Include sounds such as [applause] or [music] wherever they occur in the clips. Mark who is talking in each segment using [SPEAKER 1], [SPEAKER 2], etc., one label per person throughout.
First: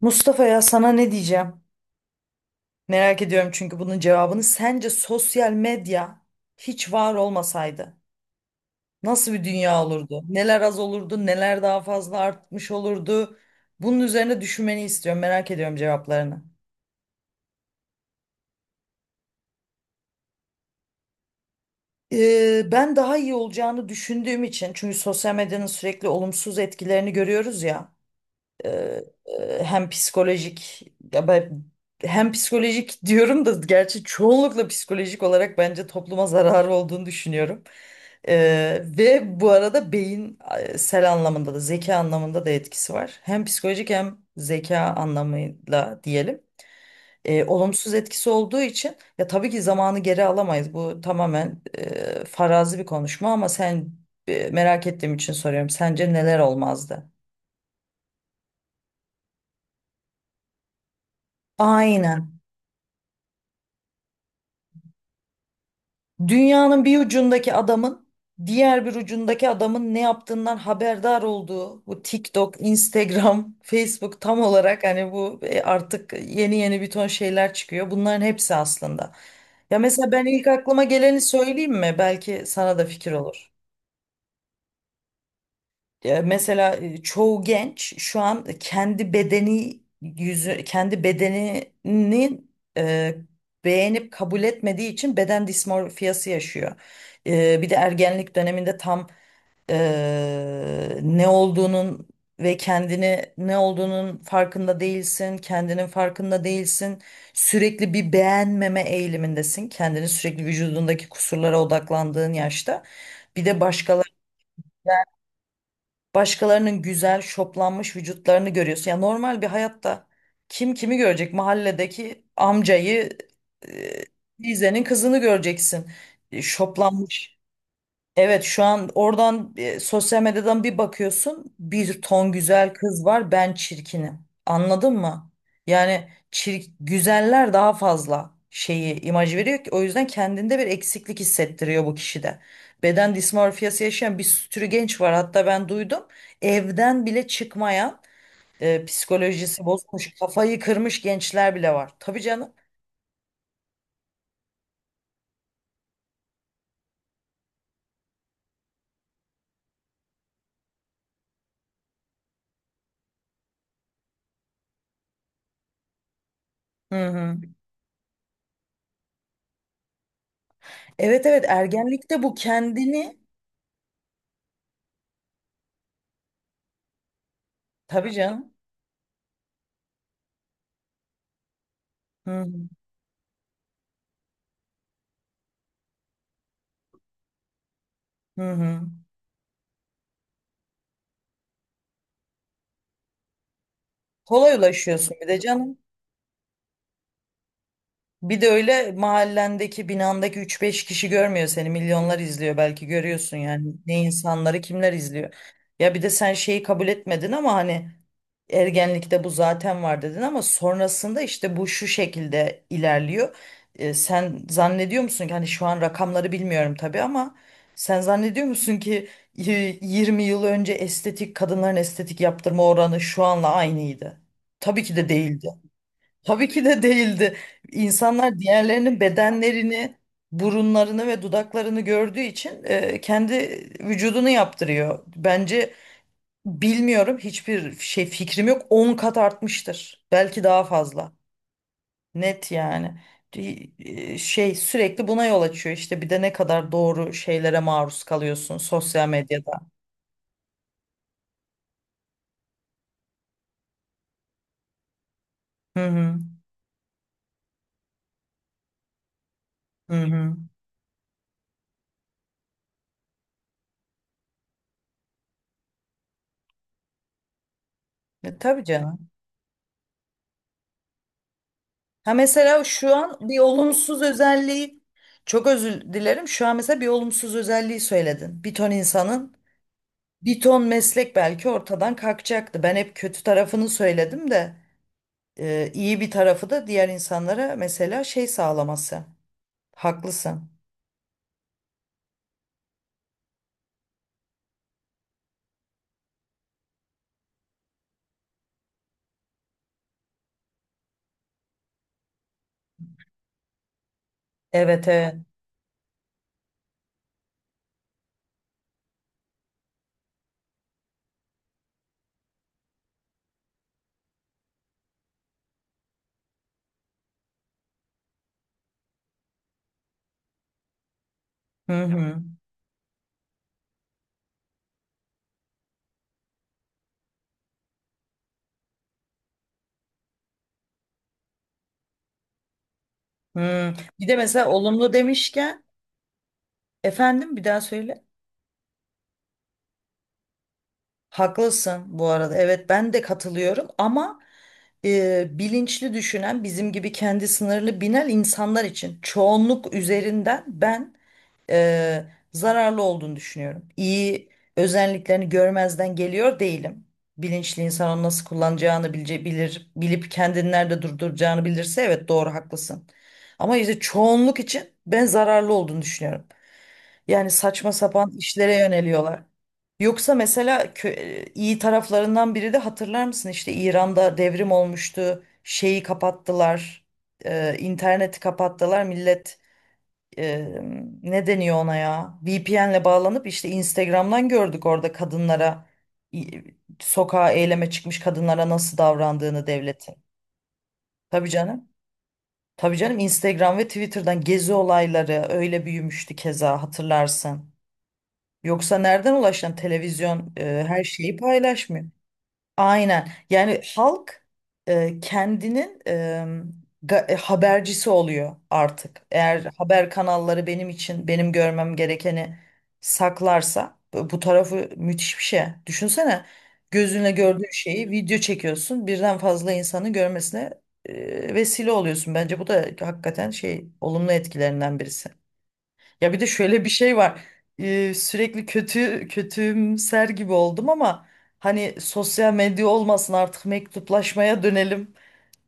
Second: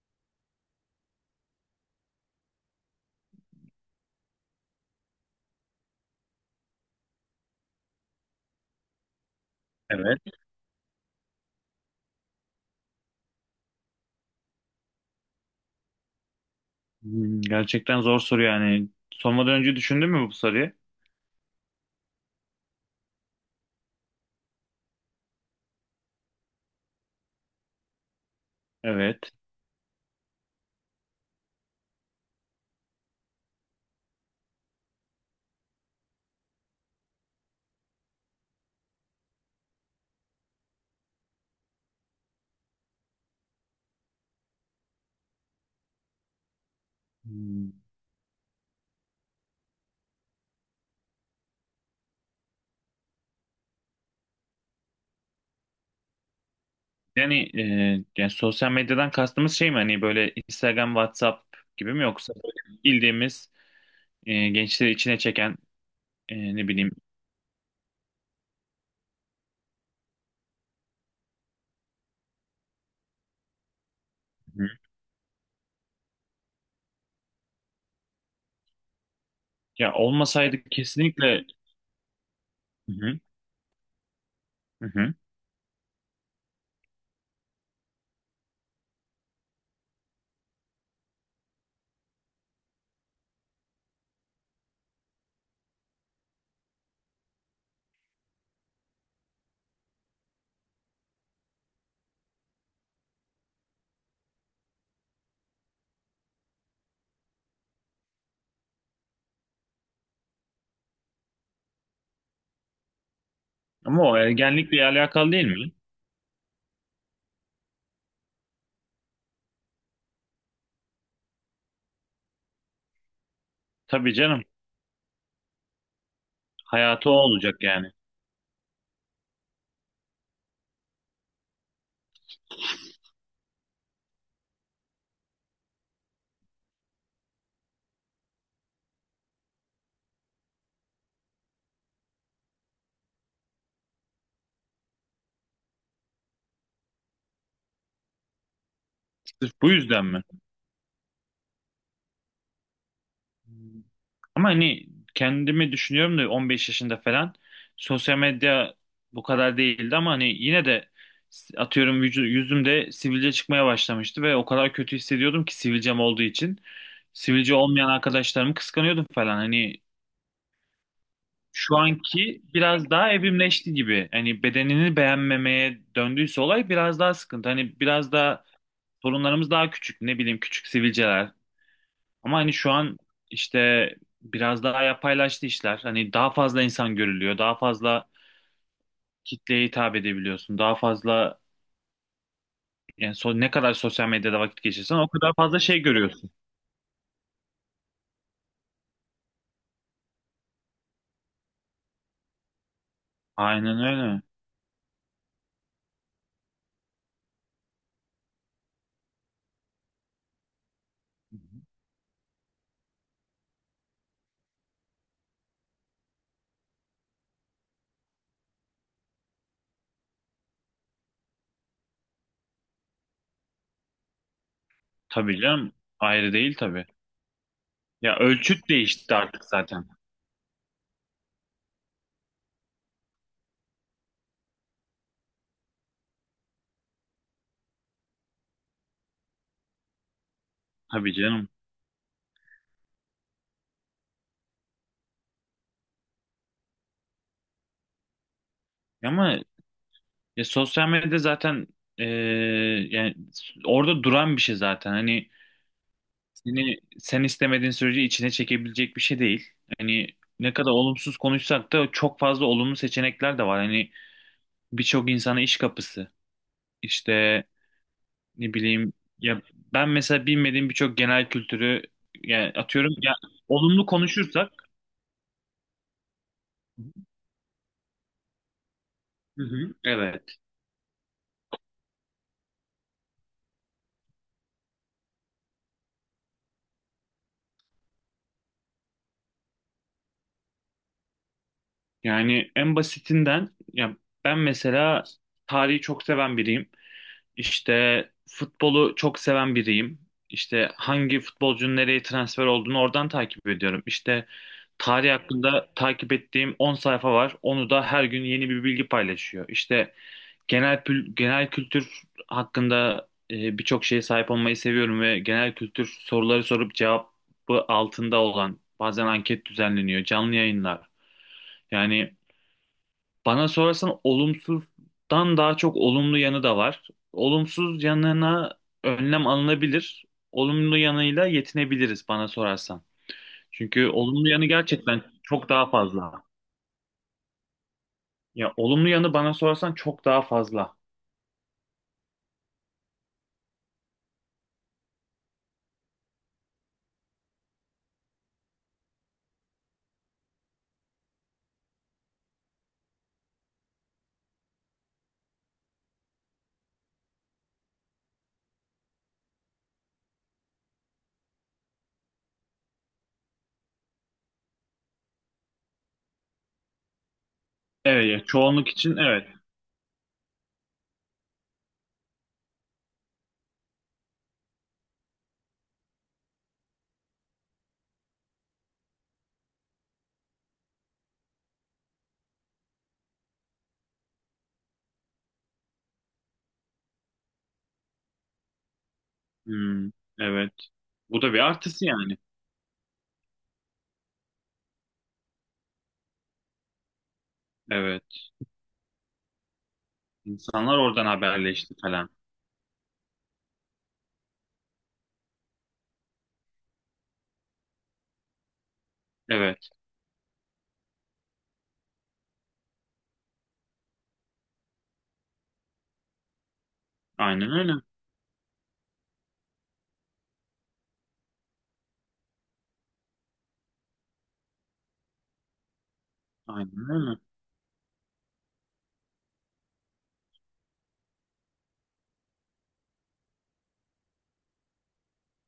[SPEAKER 1] Mustafa ya sana ne diyeceğim? Merak ediyorum çünkü bunun cevabını. Sence sosyal medya hiç var olmasaydı nasıl bir dünya
[SPEAKER 2] Evet.
[SPEAKER 1] olurdu? Neler az olurdu, neler daha fazla artmış olurdu? Bunun üzerine düşünmeni istiyorum. Merak ediyorum cevaplarını.
[SPEAKER 2] Gerçekten zor soru yani. Sormadan önce düşündün mü bu soruyu?
[SPEAKER 1] Ben daha iyi olacağını düşündüğüm için çünkü sosyal medyanın sürekli olumsuz etkilerini görüyoruz ya. Ee,
[SPEAKER 2] Evet.
[SPEAKER 1] e, hem psikolojik ya ben Hem psikolojik [laughs] diyorum da gerçi çoğunlukla psikolojik olarak bence topluma zararı olduğunu düşünüyorum. Ve bu arada sel anlamında da zeka anlamında da etkisi var. Hem psikolojik hem zeka anlamıyla diyelim.
[SPEAKER 2] Hmm,
[SPEAKER 1] Olumsuz etkisi olduğu için ya tabii ki zamanı geri alamayız. Bu tamamen farazi bir konuşma ama sen merak ettiğim için soruyorum. Sence neler olmazdı?
[SPEAKER 2] Yani, e, yani sosyal medyadan kastımız şey mi hani böyle Instagram, WhatsApp gibi mi yoksa
[SPEAKER 1] Aynen.
[SPEAKER 2] böyle bildiğimiz gençleri içine çeken ne
[SPEAKER 1] Dünyanın
[SPEAKER 2] bileyim.
[SPEAKER 1] bir ucundaki adamın diğer bir ucundaki adamın ne yaptığından haberdar olduğu bu TikTok, Instagram, [laughs] Facebook tam
[SPEAKER 2] Hı.
[SPEAKER 1] olarak hani bu artık yeni yeni bir ton şeyler çıkıyor. Bunların hepsi aslında. Ya
[SPEAKER 2] Ya
[SPEAKER 1] mesela ben ilk
[SPEAKER 2] olmasaydı,
[SPEAKER 1] aklıma geleni
[SPEAKER 2] kesinlikle.
[SPEAKER 1] söyleyeyim mi? Belki sana da
[SPEAKER 2] Hı
[SPEAKER 1] fikir
[SPEAKER 2] hı.
[SPEAKER 1] olur.
[SPEAKER 2] Hı.
[SPEAKER 1] Mesela çoğu genç şu an kendi bedenini e, beğenip kabul etmediği için beden dismorfiyası yaşıyor. Bir de ergenlik döneminde tam ne olduğunun ve kendini ne olduğunun farkında değilsin, kendinin farkında değilsin. Sürekli bir beğenmeme eğilimindesin. Kendini sürekli vücudundaki kusurlara odaklandığın yaşta. Bir de
[SPEAKER 2] Ama
[SPEAKER 1] başkaları
[SPEAKER 2] o ergenlikle alakalı değil mi?
[SPEAKER 1] Başkalarının güzel, şoplanmış vücutlarını görüyorsun. Ya normal bir hayatta kim kimi görecek? Mahalledeki amcayı, e,
[SPEAKER 2] Tabii canım.
[SPEAKER 1] teyzenin kızını göreceksin.
[SPEAKER 2] Hayatı o
[SPEAKER 1] Şoplanmış.
[SPEAKER 2] olacak yani.
[SPEAKER 1] Evet, şu an oradan sosyal medyadan bir bakıyorsun, bir ton güzel kız var, ben çirkinim. Anladın mı? Yani güzeller daha fazla şeyi imaj veriyor ki o yüzden kendinde bir eksiklik hissettiriyor bu kişide. Beden dismorfiyası yaşayan bir sürü genç var, hatta ben duydum. Evden bile çıkmayan,
[SPEAKER 2] Sırf
[SPEAKER 1] psikolojisi
[SPEAKER 2] bu yüzden
[SPEAKER 1] bozulmuş,
[SPEAKER 2] mi?
[SPEAKER 1] kafayı kırmış gençler bile var. Tabii canım.
[SPEAKER 2] Ama hani kendimi düşünüyorum da 15 yaşında falan sosyal medya bu kadar değildi, ama hani yine de atıyorum yüzümde sivilce çıkmaya başlamıştı ve o kadar kötü hissediyordum ki sivilcem olduğu için.
[SPEAKER 1] Hı hı.
[SPEAKER 2] Sivilce olmayan arkadaşlarımı kıskanıyordum falan. Hani
[SPEAKER 1] Evet, evet,
[SPEAKER 2] şu
[SPEAKER 1] ergenlikte bu
[SPEAKER 2] anki biraz daha
[SPEAKER 1] kendini
[SPEAKER 2] evrimleşti gibi. Hani bedenini beğenmemeye döndüyse olay biraz daha sıkıntı. Hani
[SPEAKER 1] tabii
[SPEAKER 2] biraz daha
[SPEAKER 1] canım.
[SPEAKER 2] sorunlarımız daha küçük. Ne bileyim, küçük sivilceler, ama
[SPEAKER 1] Hı hı.
[SPEAKER 2] hani şu an işte biraz daha yapaylaştı işler. Hani daha fazla insan görülüyor. Daha fazla
[SPEAKER 1] Hı hı.
[SPEAKER 2] kitleye hitap edebiliyorsun. Daha fazla, yani ne kadar sosyal medyada
[SPEAKER 1] Kolay
[SPEAKER 2] vakit geçirsen o
[SPEAKER 1] ulaşıyorsun bir
[SPEAKER 2] kadar
[SPEAKER 1] de
[SPEAKER 2] fazla
[SPEAKER 1] canım.
[SPEAKER 2] şey görüyorsun.
[SPEAKER 1] Bir de öyle mahallendeki binandaki üç beş kişi görmüyor seni. Milyonlar izliyor, belki görüyorsun yani.
[SPEAKER 2] Aynen
[SPEAKER 1] Ne
[SPEAKER 2] öyle.
[SPEAKER 1] insanları kimler izliyor. Ya bir de sen şeyi kabul etmedin ama hani ergenlikte bu zaten var dedin ama sonrasında işte bu şu şekilde ilerliyor. Sen zannediyor musun ki, hani şu an rakamları bilmiyorum tabii ama sen zannediyor musun ki e, 20 yıl önce estetik, kadınların estetik yaptırma oranı şu anla aynıydı? Tabii ki de
[SPEAKER 2] Tabii
[SPEAKER 1] değildi.
[SPEAKER 2] canım. Ayrı
[SPEAKER 1] Tabii
[SPEAKER 2] değil
[SPEAKER 1] ki de
[SPEAKER 2] tabii.
[SPEAKER 1] değildi.
[SPEAKER 2] Ya
[SPEAKER 1] İnsanlar
[SPEAKER 2] ölçüt
[SPEAKER 1] diğerlerinin
[SPEAKER 2] değişti artık zaten.
[SPEAKER 1] bedenlerini, burunlarını ve dudaklarını gördüğü için kendi vücudunu yaptırıyor. Bence, bilmiyorum, hiçbir şey fikrim yok, 10 kat artmıştır. Belki daha fazla.
[SPEAKER 2] Tabii canım.
[SPEAKER 1] Net yani. Şey sürekli buna yol açıyor işte, bir de ne kadar doğru şeylere maruz kalıyorsun sosyal
[SPEAKER 2] Ama
[SPEAKER 1] medyada.
[SPEAKER 2] ya sosyal medya zaten, eee, yani orada duran bir şey zaten. Hani
[SPEAKER 1] Hı hı.
[SPEAKER 2] seni, sen istemediğin sürece içine çekebilecek bir şey değil.
[SPEAKER 1] Hı
[SPEAKER 2] Hani
[SPEAKER 1] hı.
[SPEAKER 2] ne kadar olumsuz konuşsak da çok fazla olumlu seçenekler de var. Hani birçok insana iş kapısı. İşte ne
[SPEAKER 1] Tabii
[SPEAKER 2] bileyim,
[SPEAKER 1] canım.
[SPEAKER 2] ya ben mesela bilmediğim birçok genel kültürü,
[SPEAKER 1] Ha,
[SPEAKER 2] yani
[SPEAKER 1] mesela
[SPEAKER 2] atıyorum
[SPEAKER 1] şu
[SPEAKER 2] ya,
[SPEAKER 1] an bir
[SPEAKER 2] olumlu
[SPEAKER 1] olumsuz
[SPEAKER 2] konuşursak.
[SPEAKER 1] özelliği, çok özür dilerim, şu an mesela bir olumsuz özelliği söyledin. Bir ton insanın,
[SPEAKER 2] Hı hı, evet.
[SPEAKER 1] bir ton meslek belki ortadan kalkacaktı. Ben hep kötü tarafını söyledim de iyi bir tarafı da diğer insanlara mesela şey sağlaması. Haklısın.
[SPEAKER 2] Yani en basitinden, ya ben mesela tarihi çok seven biriyim. İşte futbolu çok seven biriyim. İşte hangi futbolcunun nereye transfer olduğunu oradan takip ediyorum. İşte
[SPEAKER 1] Evet,
[SPEAKER 2] tarih
[SPEAKER 1] evet.
[SPEAKER 2] hakkında takip ettiğim 10 sayfa var. Onu da her gün yeni bir bilgi paylaşıyor. İşte genel kültür hakkında birçok şeye sahip olmayı seviyorum ve genel kültür soruları sorup cevabı altında olan, bazen anket düzenleniyor, canlı yayınlar.
[SPEAKER 1] Hı
[SPEAKER 2] Yani
[SPEAKER 1] hı.
[SPEAKER 2] bana sorarsan olumsuzdan daha çok olumlu yanı da var. Olumsuz yanına önlem alınabilir. Olumlu yanıyla yetinebiliriz, bana sorarsan.
[SPEAKER 1] Hı.
[SPEAKER 2] Çünkü
[SPEAKER 1] Bir de
[SPEAKER 2] olumlu yanı
[SPEAKER 1] mesela olumlu
[SPEAKER 2] gerçekten çok
[SPEAKER 1] demişken,
[SPEAKER 2] daha fazla.
[SPEAKER 1] efendim bir daha söyle.
[SPEAKER 2] Ya olumlu yanı, bana sorarsan, çok daha fazla.
[SPEAKER 1] Haklısın bu arada. Evet, ben de katılıyorum ama bilinçli düşünen bizim gibi kendi sınırlı bilen insanlar için, çoğunluk üzerinden ben e, zararlı olduğunu düşünüyorum. İyi özelliklerini görmezden geliyor değilim. Bilinçli insan onu nasıl kullanacağını bilip kendini nerede durduracağını bilirse, evet doğru, haklısın. Ama işte çoğunluk için ben zararlı olduğunu düşünüyorum. Yani saçma
[SPEAKER 2] Evet
[SPEAKER 1] sapan
[SPEAKER 2] ya,
[SPEAKER 1] işlere
[SPEAKER 2] çoğunluk için
[SPEAKER 1] yöneliyorlar.
[SPEAKER 2] evet.
[SPEAKER 1] Yoksa mesela, iyi taraflarından biri de, hatırlar mısın işte İran'da devrim olmuştu, şeyi kapattılar. İnterneti kapattılar. Millet e, ne deniyor ona ya? VPN'le bağlanıp işte Instagram'dan gördük orada kadınlara, sokağa eyleme çıkmış kadınlara nasıl davrandığını
[SPEAKER 2] Hmm,
[SPEAKER 1] devletin.
[SPEAKER 2] evet. Bu
[SPEAKER 1] Tabii
[SPEAKER 2] da bir
[SPEAKER 1] canım.
[SPEAKER 2] artısı yani.
[SPEAKER 1] Tabii canım, Instagram ve Twitter'dan gezi olayları öyle büyümüştü, keza hatırlarsın.
[SPEAKER 2] Evet.
[SPEAKER 1] Yoksa nereden ulaşan, televizyon
[SPEAKER 2] İnsanlar
[SPEAKER 1] her
[SPEAKER 2] oradan
[SPEAKER 1] şeyi
[SPEAKER 2] haberleşti
[SPEAKER 1] paylaşmıyor.
[SPEAKER 2] falan.
[SPEAKER 1] Aynen. Yani halk kendinin habercisi oluyor artık. Eğer
[SPEAKER 2] Evet.
[SPEAKER 1] haber kanalları benim için, benim görmem gerekeni saklarsa, bu tarafı müthiş bir şey. Düşünsene, gözünle
[SPEAKER 2] Aynen
[SPEAKER 1] gördüğün
[SPEAKER 2] öyle.
[SPEAKER 1] şeyi video çekiyorsun, birden fazla insanı görmesine vesile oluyorsun. Bence bu da hakikaten şey, olumlu etkilerinden birisi. Ya bir de şöyle bir
[SPEAKER 2] Aynen
[SPEAKER 1] şey
[SPEAKER 2] öyle.
[SPEAKER 1] var. Sürekli kötümser gibi oldum ama hani sosyal medya olmasın, artık mektuplaşmaya dönelim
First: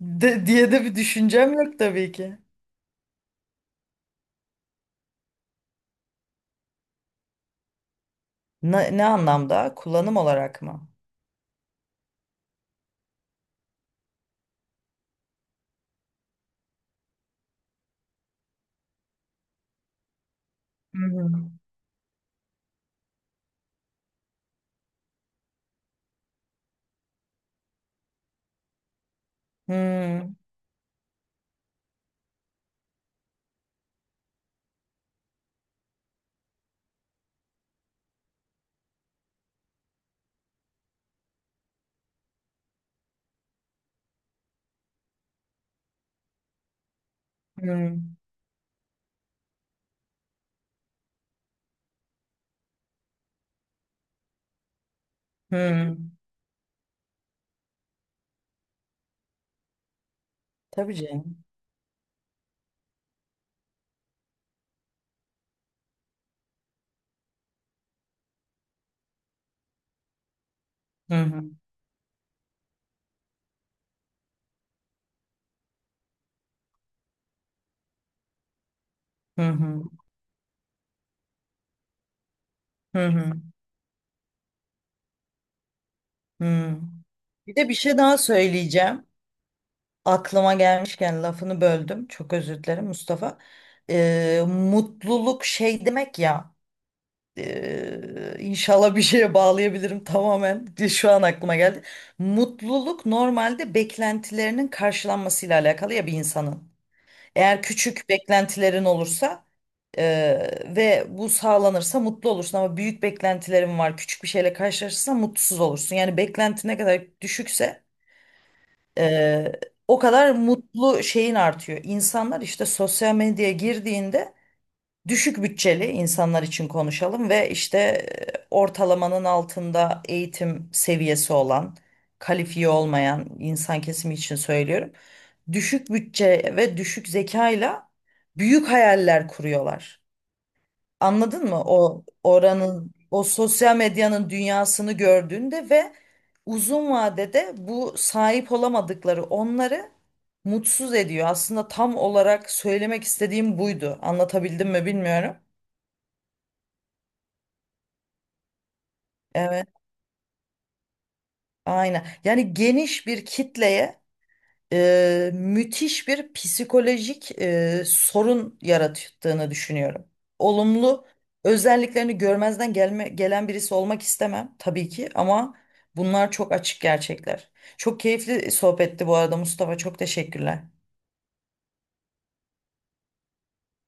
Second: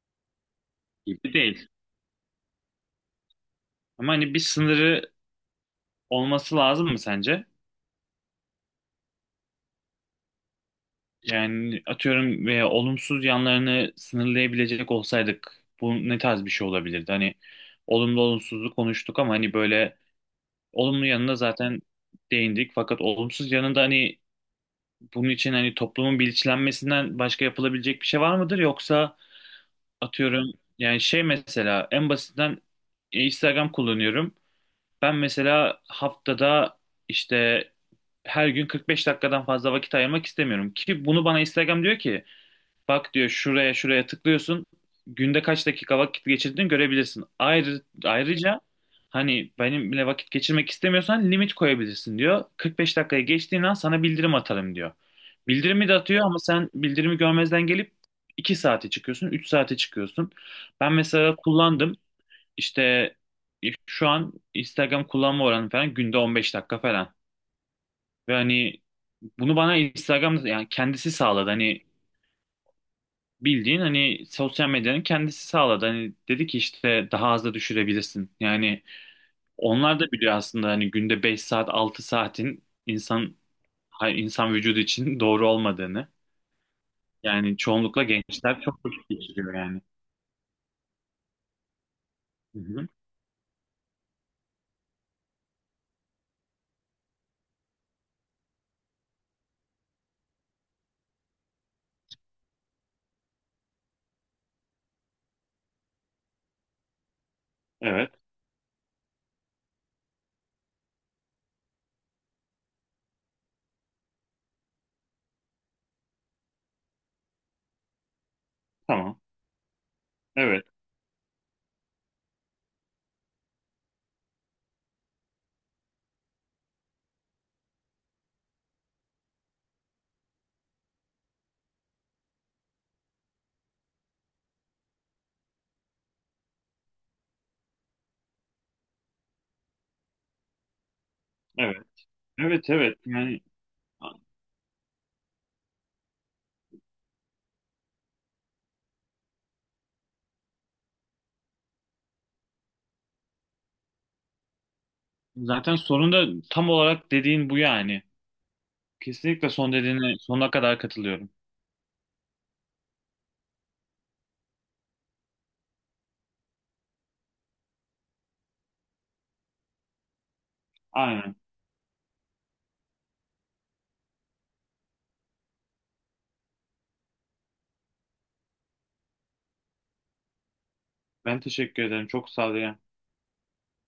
[SPEAKER 1] de, diye de bir
[SPEAKER 2] Gibi
[SPEAKER 1] düşüncem
[SPEAKER 2] değil.
[SPEAKER 1] yok tabii ki.
[SPEAKER 2] Ama hani bir sınırı olması lazım mı sence?
[SPEAKER 1] Ne, ne anlamda? Kullanım olarak mı?
[SPEAKER 2] Yani atıyorum, veya olumsuz yanlarını sınırlayabilecek olsaydık bu ne tarz bir şey olabilirdi? Hani olumlu olumsuzluğu konuştuk ama hani böyle
[SPEAKER 1] Hı
[SPEAKER 2] olumlu yanına
[SPEAKER 1] hı.
[SPEAKER 2] zaten değindik. Fakat olumsuz yanında, hani bunun için hani toplumun bilinçlenmesinden başka yapılabilecek bir şey var mıdır? Yoksa
[SPEAKER 1] Hı
[SPEAKER 2] atıyorum, yani şey mesela, en basitinden, Instagram kullanıyorum. Ben mesela haftada işte her gün 45 dakikadan fazla vakit ayırmak istemiyorum, ki bunu bana Instagram diyor ki, bak diyor, şuraya şuraya tıklıyorsun. Günde kaç dakika vakit geçirdiğini görebilirsin.
[SPEAKER 1] hı.
[SPEAKER 2] Ayrıca hani benimle vakit geçirmek istemiyorsan limit koyabilirsin diyor. 45 dakikaya geçtiğin an sana bildirim atarım diyor. Bildirimi de
[SPEAKER 1] Hı.
[SPEAKER 2] atıyor ama sen bildirimi görmezden gelip 2 saate çıkıyorsun, 3 saate çıkıyorsun. Ben
[SPEAKER 1] Tabii
[SPEAKER 2] mesela
[SPEAKER 1] canım.
[SPEAKER 2] kullandım. İşte şu an Instagram kullanma oranı falan günde 15 dakika falan. Ve hani bunu bana Instagram'da, yani kendisi
[SPEAKER 1] Hı hı.
[SPEAKER 2] sağladı. Hani bildiğin, hani sosyal medyanın kendisi sağladı. Hani dedi ki işte daha az da düşürebilirsin. Yani
[SPEAKER 1] Hı hı.
[SPEAKER 2] onlar da biliyor aslında hani günde 5 saat 6 saatin
[SPEAKER 1] Hı hı.
[SPEAKER 2] insan insan vücudu için [laughs] doğru olmadığını.
[SPEAKER 1] Hı. Bir
[SPEAKER 2] Yani
[SPEAKER 1] de bir şey
[SPEAKER 2] çoğunlukla
[SPEAKER 1] daha
[SPEAKER 2] gençler çok
[SPEAKER 1] söyleyeceğim.
[SPEAKER 2] vakit geçiriyor yani.
[SPEAKER 1] Aklıma gelmişken lafını böldüm, çok
[SPEAKER 2] Hı
[SPEAKER 1] özür dilerim
[SPEAKER 2] hı.
[SPEAKER 1] Mustafa. Mutluluk şey demek ya. İnşallah bir şeye bağlayabilirim tamamen. [laughs] Şu an aklıma geldi. Mutluluk normalde beklentilerinin karşılanmasıyla alakalı ya, bir insanın. Eğer küçük
[SPEAKER 2] Evet,
[SPEAKER 1] beklentilerin olursa ve bu sağlanırsa mutlu olursun ama büyük beklentilerin var, küçük bir şeyle karşılaşırsan mutsuz olursun. Yani beklenti ne kadar düşükse
[SPEAKER 2] tamam.
[SPEAKER 1] eee, o kadar
[SPEAKER 2] Evet,
[SPEAKER 1] mutlu şeyin artıyor. İnsanlar işte sosyal medyaya girdiğinde, düşük bütçeli insanlar için konuşalım, ve işte ortalamanın altında eğitim seviyesi olan, kalifiye olmayan insan kesimi için söylüyorum. Düşük bütçe ve düşük zekayla büyük hayaller kuruyorlar. Anladın mı?
[SPEAKER 2] evet.
[SPEAKER 1] O
[SPEAKER 2] Evet,
[SPEAKER 1] oranın,
[SPEAKER 2] evet.
[SPEAKER 1] o
[SPEAKER 2] Yani
[SPEAKER 1] sosyal medyanın dünyasını gördüğünde ve uzun vadede bu sahip olamadıkları onları mutsuz ediyor. Aslında tam olarak söylemek istediğim buydu. Anlatabildim mi bilmiyorum.
[SPEAKER 2] zaten sorun da tam olarak dediğin bu yani. Kesinlikle
[SPEAKER 1] Evet,
[SPEAKER 2] son dediğine sonuna kadar katılıyorum.
[SPEAKER 1] aynen. Yani geniş bir kitleye müthiş bir psikolojik sorun yarattığını düşünüyorum. Olumlu
[SPEAKER 2] Aynen.
[SPEAKER 1] özelliklerini gelen birisi olmak istemem tabii ki ama bunlar çok açık gerçekler. Çok keyifli sohbetti bu arada Mustafa. Çok teşekkürler.
[SPEAKER 2] Ben teşekkür ederim. Çok sağ ol.